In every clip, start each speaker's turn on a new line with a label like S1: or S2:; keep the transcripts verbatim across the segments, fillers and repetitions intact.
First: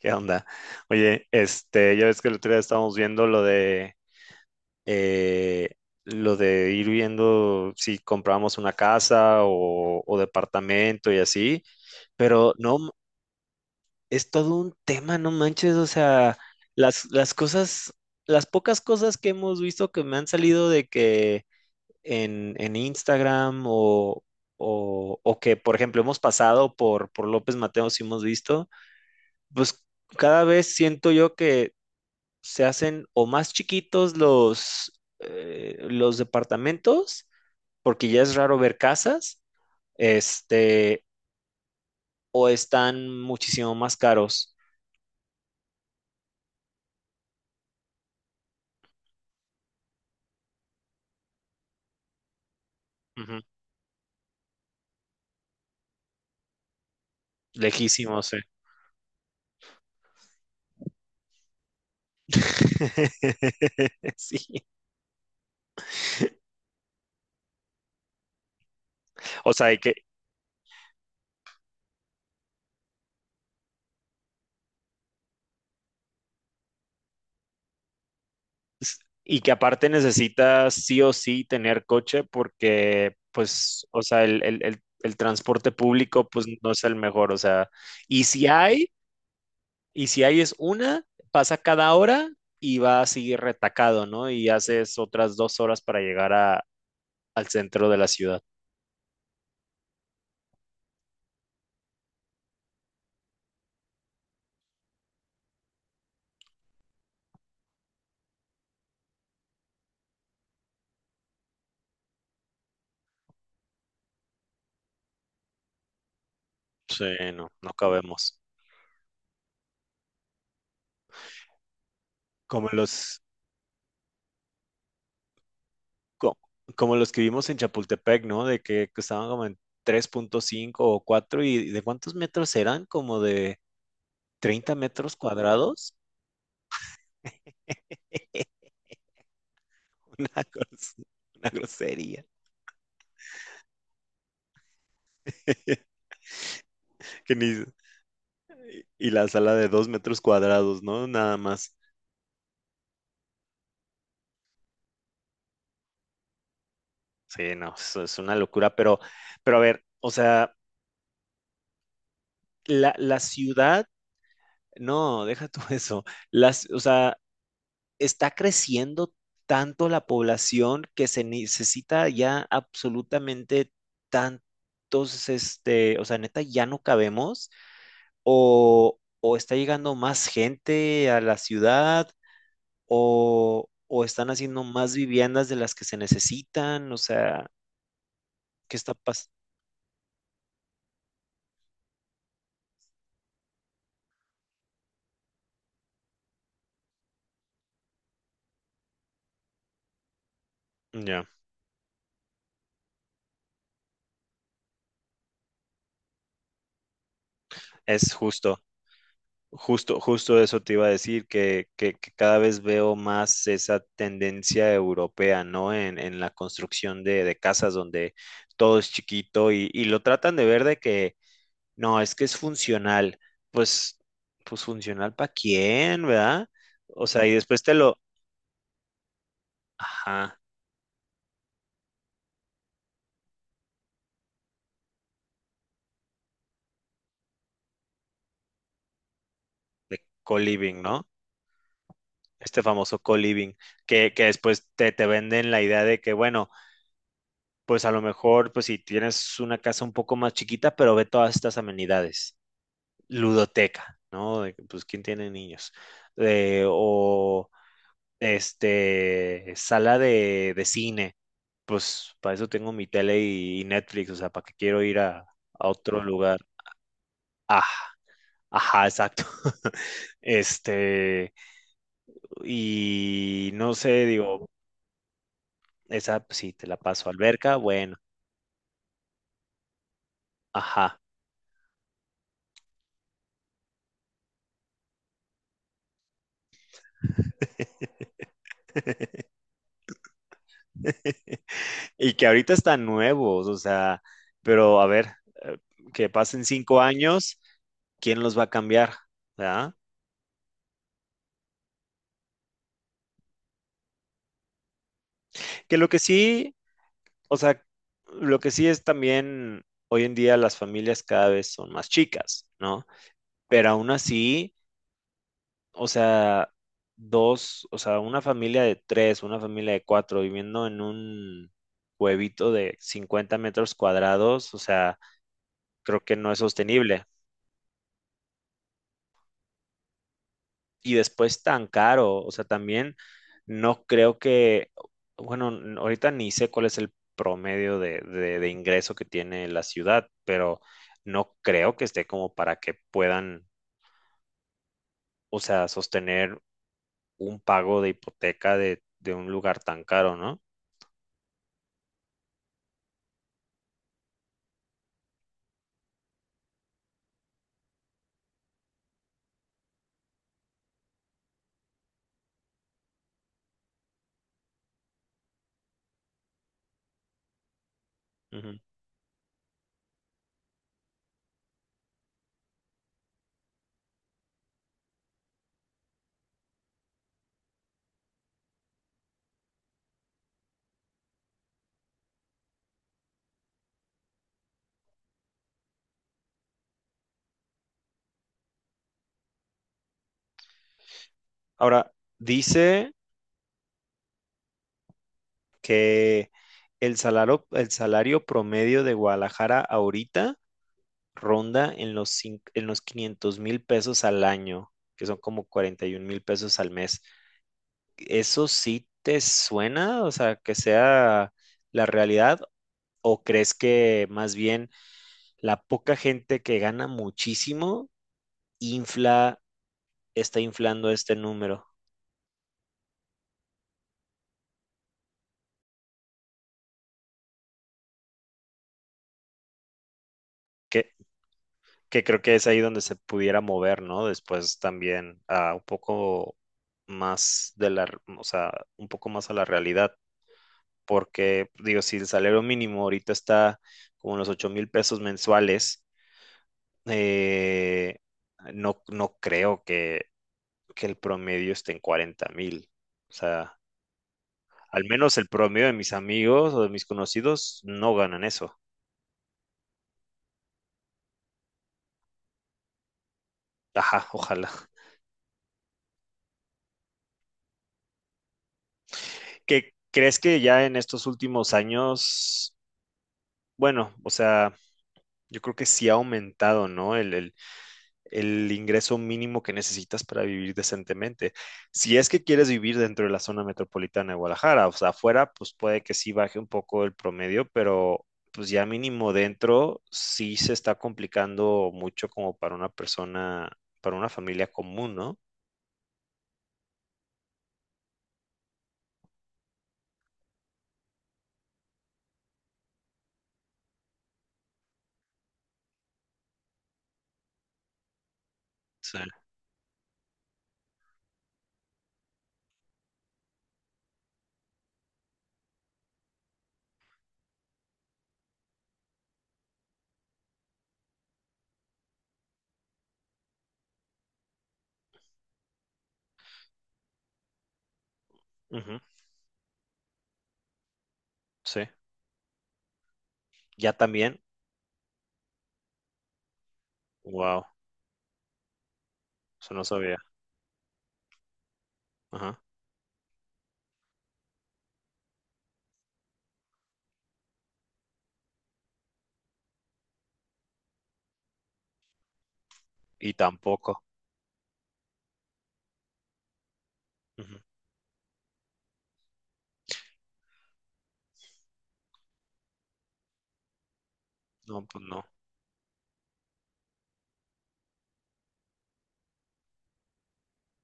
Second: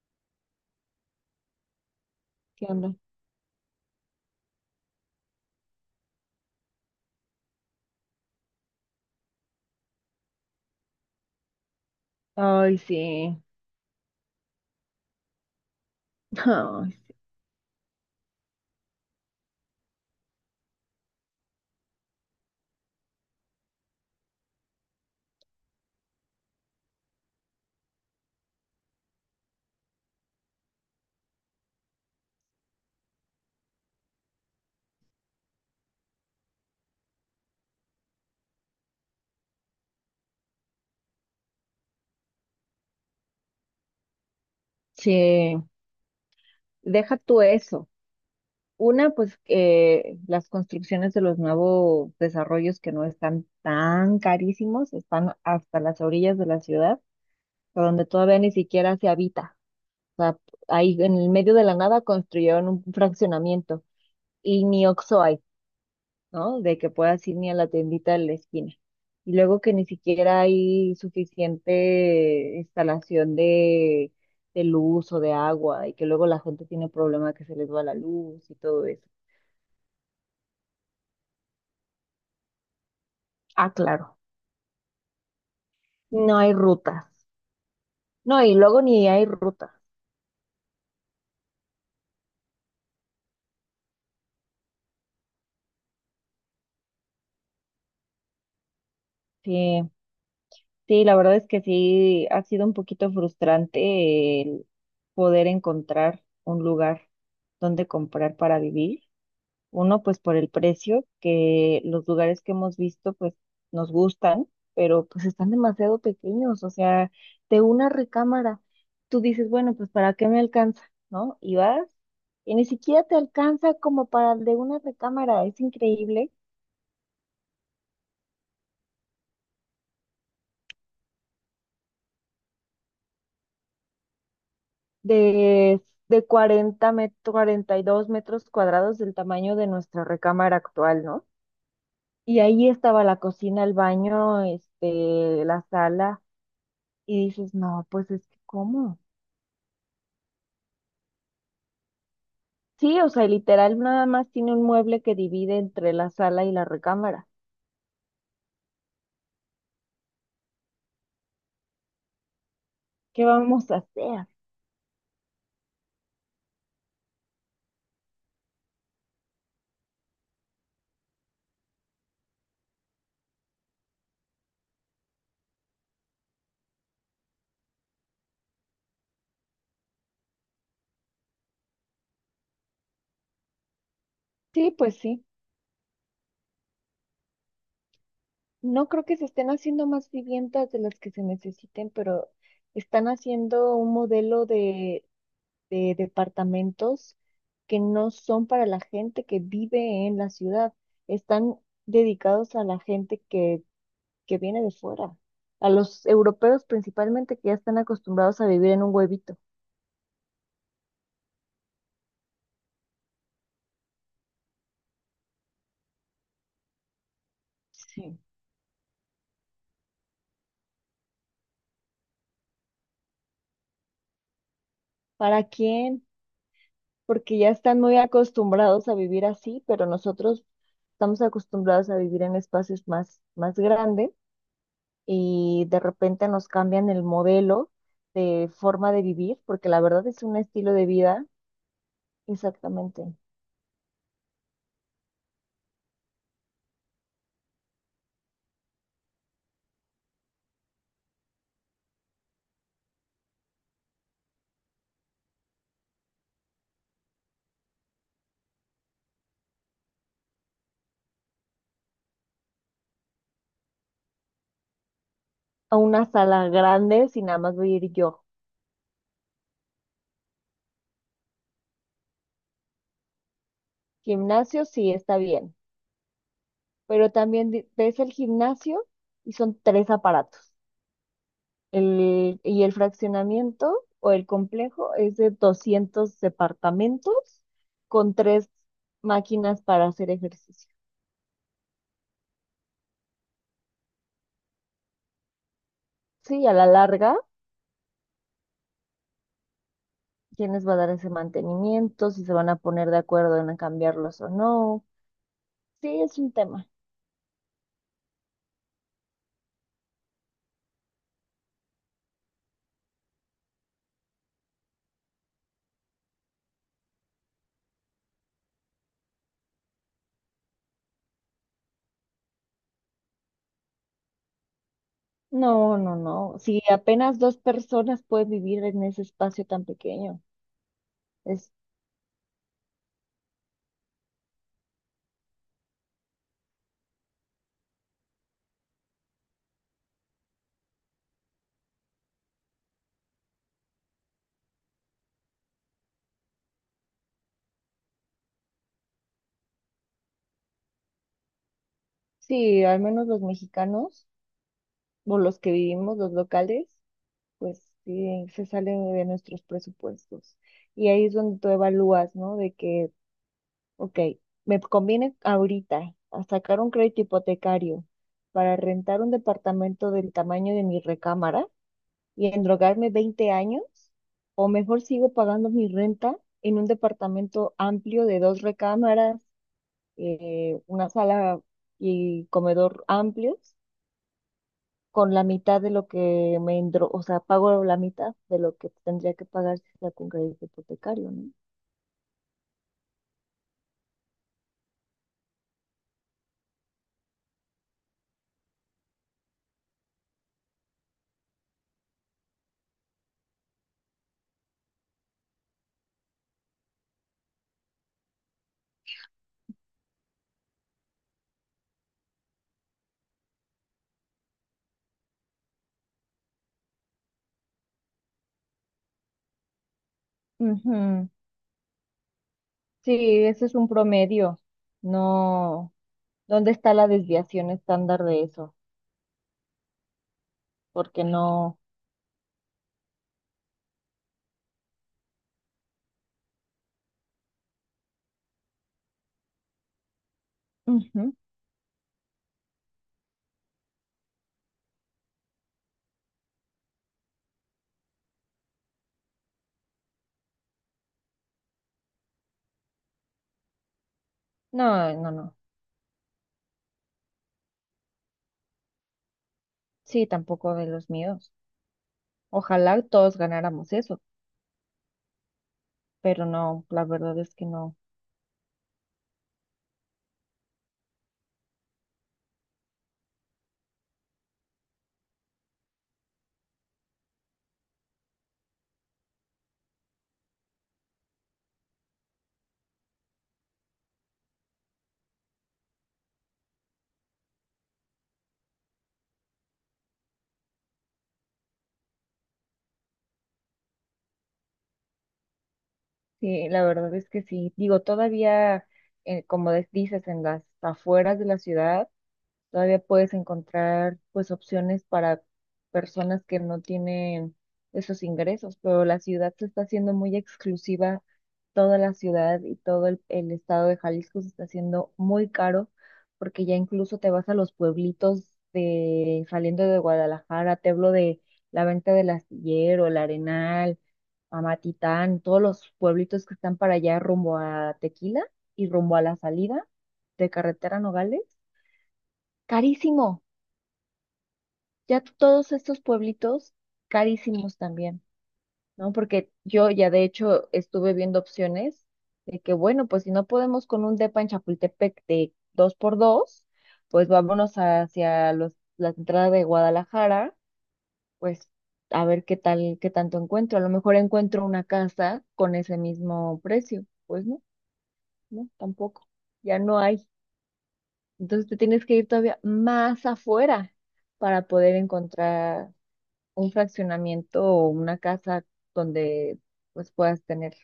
S1: ¿Qué onda? Oye, este, ya ves que el otro día
S2: ¿Qué
S1: estábamos
S2: onda?
S1: viendo lo de eh, lo de ir viendo si compramos una casa o, o departamento y así, pero no,
S2: Ay,
S1: m-
S2: sí.
S1: es todo un tema, no manches, o sea,
S2: Ay,
S1: las, las cosas, las pocas cosas que hemos visto que me han salido de que en, en Instagram o, o, o que, por ejemplo, hemos pasado por, por López Mateos y hemos visto, pues cada vez siento yo que se hacen o más chiquitos los, eh, los departamentos, porque ya es raro ver casas, este, o están muchísimo más caros.
S2: sí. Deja tú eso. Una, pues que las construcciones de los nuevos desarrollos que no
S1: Ujú,
S2: están tan carísimos, están hasta las orillas de la ciudad, a donde
S1: lejísimos,
S2: todavía
S1: eh.
S2: ni siquiera se habita. O sea, ahí en el medio de la nada construyeron un fraccionamiento
S1: Sí.
S2: y ni Oxo hay. ¿No? De que puedas ir ni a la tiendita de la esquina. Y
S1: O
S2: luego
S1: sea,
S2: que
S1: y
S2: ni
S1: que,
S2: siquiera hay suficiente instalación de, de luz o de agua y que luego la gente tiene problema que se les va la luz y todo eso.
S1: y que aparte necesitas sí o sí tener coche porque,
S2: Ah,
S1: pues, o
S2: claro,
S1: sea, el, el- el- el transporte público,
S2: no
S1: pues,
S2: hay
S1: no es el
S2: rutas.
S1: mejor. O sea, y
S2: No,
S1: si
S2: y luego
S1: hay,
S2: ni hay rutas.
S1: y si ahí es una, pasa cada hora y va así retacado, ¿no? Y haces otras dos horas para llegar a, al centro de la ciudad.
S2: Sí, sí, la verdad es que sí ha sido un poquito frustrante el poder encontrar un lugar donde comprar para vivir. Uno, pues por el precio, que los lugares que hemos visto, pues nos gustan, pero pues están demasiado pequeños, o
S1: Sí,
S2: sea,
S1: no,
S2: de
S1: no
S2: una
S1: cabemos.
S2: recámara, tú dices, bueno, pues ¿para qué me alcanza? ¿No? Y vas, y ni
S1: Como
S2: siquiera te
S1: los,
S2: alcanza como para el de una recámara, es increíble,
S1: co- como, los que vimos en Chapultepec, ¿no? De que estaban como en tres punto cinco o cuatro y ¿de cuántos metros eran? Como de treinta metros
S2: de,
S1: cuadrados.
S2: de cuarenta met- cuarenta y dos metros cuadrados del tamaño de nuestra
S1: Una,
S2: recámara
S1: gros-
S2: actual, ¿no?
S1: una grosería.
S2: Y ahí estaba la cocina, el baño, este, la sala, y
S1: Que
S2: dices,
S1: ni-
S2: no, pues es que, ¿cómo?
S1: Y la sala de dos metros cuadrados, ¿no? Nada más.
S2: Sí, o sea, literal nada más tiene un mueble que divide entre la sala y la recámara.
S1: Sí, no, eso es una locura, pero, pero a ver, o sea, la, la
S2: ¿Qué vamos a
S1: ciudad,
S2: hacer?
S1: no, deja tú eso, las, o sea, está creciendo tanto la población que se necesita ya absolutamente tantos, este, o sea, neta, ya no cabemos, o, o está llegando más gente a la ciudad, o, o están haciendo
S2: Sí,
S1: más
S2: pues sí.
S1: viviendas de las que se necesitan, o sea, ¿qué
S2: No
S1: está
S2: creo que se
S1: pasando?
S2: estén haciendo más viviendas de las que se necesiten, pero están haciendo un modelo de, de departamentos que no son para la gente que vive en la ciudad.
S1: Ya,
S2: Están dedicados a la gente que, que viene de fuera, a los europeos principalmente que ya están
S1: es
S2: acostumbrados a
S1: justo.
S2: vivir en un huevito.
S1: Justo, justo eso te iba a decir, que, que- que cada vez veo más esa tendencia europea, ¿no? En, en la construcción de, de casas donde
S2: Sí.
S1: todo es chiquito y, y lo tratan de ver de que, no, es que es funcional. Pues, pues funcional para
S2: ¿Para quién?
S1: quién, ¿verdad? O sea, y
S2: Porque ya
S1: después te
S2: están muy
S1: lo,
S2: acostumbrados a vivir así, pero
S1: ajá,
S2: nosotros estamos acostumbrados a vivir en espacios más, más grandes y de repente nos cambian el modelo de forma de vivir, porque la
S1: de
S2: verdad es un estilo
S1: co-living,
S2: de
S1: ¿no?
S2: vida,
S1: Este famoso
S2: exactamente,
S1: co-living, que, que después te, te venden la idea de que, bueno, pues a lo mejor, pues si tienes una casa un poco más chiquita, pero ve todas estas amenidades. Ludoteca, ¿no? De, pues, ¿quién tiene niños? Eh, o este, sala de, de cine, pues para eso tengo mi tele y, y Netflix, o sea, para qué quiero ir a, a
S2: a
S1: otro
S2: una
S1: lugar.
S2: sala grande si nada más
S1: Ah,
S2: voy a ir yo.
S1: ajá, exacto. Este, y no sé, digo,
S2: Gimnasio sí está bien,
S1: esa pues, sí, te la paso.
S2: pero también
S1: Alberca,
S2: di-
S1: bueno,
S2: ves el gimnasio y son tres aparatos.
S1: ajá.
S2: El, y el fraccionamiento o el complejo es de doscientos departamentos con tres máquinas para hacer ejercicio.
S1: Y que ahorita están nuevos, o sea, pero a ver, eh, que
S2: Sí,
S1: pasen
S2: a la
S1: cinco
S2: larga,
S1: años, ¿quién los va a cambiar? ¿Verdad?
S2: quiénes va a dar ese mantenimiento, si se van a poner de acuerdo en cambiarlos o no.
S1: Que lo que
S2: Sí, es un
S1: sí,
S2: tema.
S1: o sea, lo que sí es también, hoy en día las familias cada vez son más chicas, ¿no? Pero aún así, o sea, dos, o sea, una familia de tres, una familia de cuatro viviendo en un huevito de cincuenta metros cuadrados, o sea,
S2: No, no,
S1: creo que no es
S2: no. Si
S1: sostenible.
S2: apenas dos personas pueden vivir en ese espacio tan pequeño.
S1: Y después
S2: Es,
S1: tan caro, o sea, también no creo que, bueno, n- ahorita ni sé cuál es el promedio de, de- de ingreso que tiene la ciudad, pero no creo que esté como para que puedan, o sea, sostener un pago de hipoteca de, de un lugar tan caro, ¿no?
S2: sí, al menos los mexicanos o los que vivimos, los locales. Pues sí, se sale de nuestros presupuestos. Y ahí es donde tú evalúas, ¿no? De que, ok, me conviene ahorita a sacar un crédito hipotecario para
S1: Ujú.
S2: rentar un departamento del tamaño de mi recámara y endrogarme veinte años, o mejor sigo pagando mi renta en un departamento amplio de dos recámaras, eh, una sala y comedor amplios con la mitad de lo que me entró, o sea, pago la mitad de lo que tendría que pagar si está con crédito hipotecario, ¿no?
S1: Ahora, dice que el salario, el salario promedio de Guadalajara ahorita ronda en los, cin- en los quinientos mil pesos al año, que son como cuarenta y un mil pesos al mes. ¿Eso sí te suena? O sea, que sea la realidad, o crees que más bien la poca gente que gana muchísimo infla, está inflando
S2: Ujú.
S1: este número?
S2: Sí, ese es un promedio. No, ¿dónde está la desviación estándar de eso?
S1: Que,
S2: Porque no,
S1: que creo que es ahí donde se pudiera mover, ¿no? Después también a un poco más de la, o sea, un poco más a la realidad.
S2: ujú.
S1: Porque digo, si el salario mínimo ahorita está como en los ocho mil pesos mensuales, eh, no, no creo que, que el promedio esté en cuarenta mil. O sea, al
S2: No, no,
S1: menos el
S2: no.
S1: promedio de mis amigos o de mis conocidos no ganan eso.
S2: Sí, tampoco de los míos. Ojalá todos ganáramos eso,
S1: Ajá, ojalá.
S2: pero no, la verdad es que no.
S1: ¿Qué crees que ya en estos últimos años, bueno, o sea, yo creo que sí ha aumentado, ¿no? El, el el ingreso mínimo que necesitas para vivir decentemente. Si es que quieres vivir dentro de la zona metropolitana de Guadalajara, o sea, afuera, pues puede que sí baje un poco el promedio, pero pues ya mínimo dentro sí se está complicando mucho como para una persona, para una familia común, ¿no?
S2: Sí, la verdad es que sí. Digo, todavía, eh, como des- dices, en las afueras de la ciudad todavía puedes encontrar pues opciones para personas que no tienen esos ingresos, pero
S1: Sí.
S2: la ciudad se está haciendo muy exclusiva, toda la ciudad y todo el, el estado de Jalisco se está haciendo muy caro, porque ya incluso te vas a los pueblitos de saliendo de Guadalajara, te hablo de la venta del astillero, el Arenal, Amatitán, todos los pueblitos que están para allá rumbo a Tequila y
S1: Ujú,
S2: rumbo a la salida de carretera Nogales.
S1: sí.
S2: Carísimo,
S1: Ya también,
S2: ya todos estos pueblitos
S1: wow,
S2: carísimos también, ¿no? Porque
S1: eso no
S2: yo ya
S1: sabía.
S2: de hecho estuve viendo opciones de
S1: Ajá.
S2: que, bueno, pues si no podemos con un depa en Chapultepec de dos por dos, pues vámonos hacia los, la entrada de Guadalajara, pues a ver qué tal, qué
S1: Y
S2: tanto encuentro. A lo
S1: tampoco.
S2: mejor encuentro una casa con ese mismo precio. Pues
S1: Ujú.
S2: no, no, tampoco. Ya no hay. Entonces te tienes que ir todavía más afuera para
S1: No,
S2: poder
S1: pues no.
S2: encontrar un fraccionamiento o una casa donde pues puedas tener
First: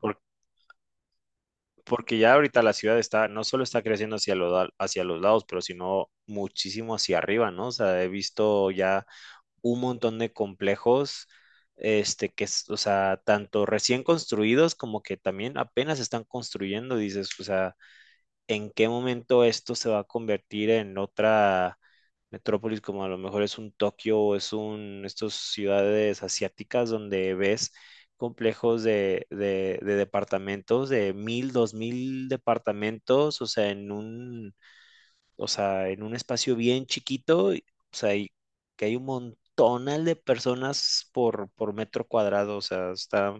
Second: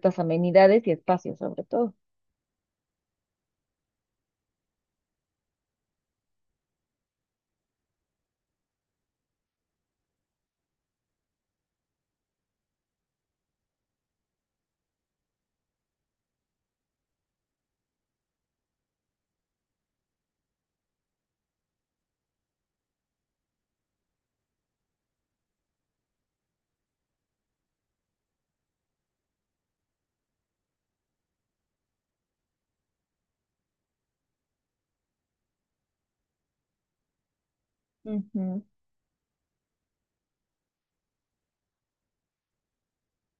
S1: Por-
S2: amenidades y espacios sobre todo.
S1: porque ya ahorita la ciudad está, no solo está creciendo hacia los, la- hacia los lados, pero sino muchísimo hacia arriba, ¿no? O sea, he visto ya un montón de complejos, este, que, es- o sea, tanto recién construidos como que también apenas están construyendo, dices, o sea, en qué momento esto se va a convertir en otra metrópolis, como a lo mejor es un Tokio o es un, estas ciudades asiáticas donde ves complejos de, de, de departamentos, de mil, dos mil departamentos, o sea, en un, o sea, en un espacio bien chiquito, y- o sea, y
S2: Ujú.
S1: que hay un montón de personas por, por metro cuadrado, o sea, está.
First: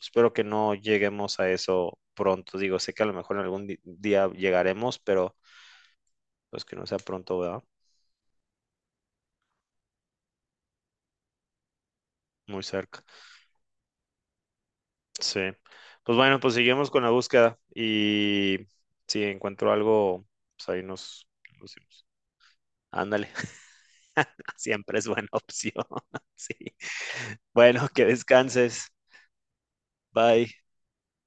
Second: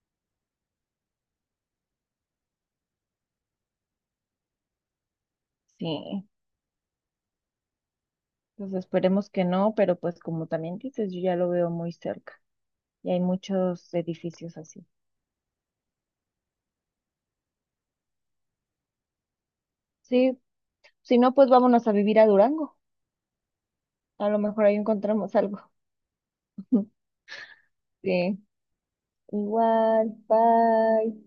S1: Espero que no lleguemos a eso pronto. Digo, sé que a lo mejor en algún di- día llegaremos, pero
S2: Sí,
S1: pues que no sea pronto, ¿verdad?
S2: pues esperemos que no, pero pues como también dices, yo ya lo veo muy cerca
S1: Muy cerca.
S2: y hay muchos edificios así.
S1: Sí. Pues bueno, pues seguimos con la búsqueda y si encuentro algo,
S2: Sí,
S1: pues ahí
S2: si
S1: nos
S2: no, pues
S1: nos
S2: vámonos a
S1: vemos.
S2: vivir a Durango.
S1: Ándale,
S2: A lo mejor ahí
S1: siempre es buena
S2: encontramos algo.
S1: opción. Sí. Bueno, que
S2: Sí,
S1: descanses.
S2: igual,
S1: Bye.
S2: bye.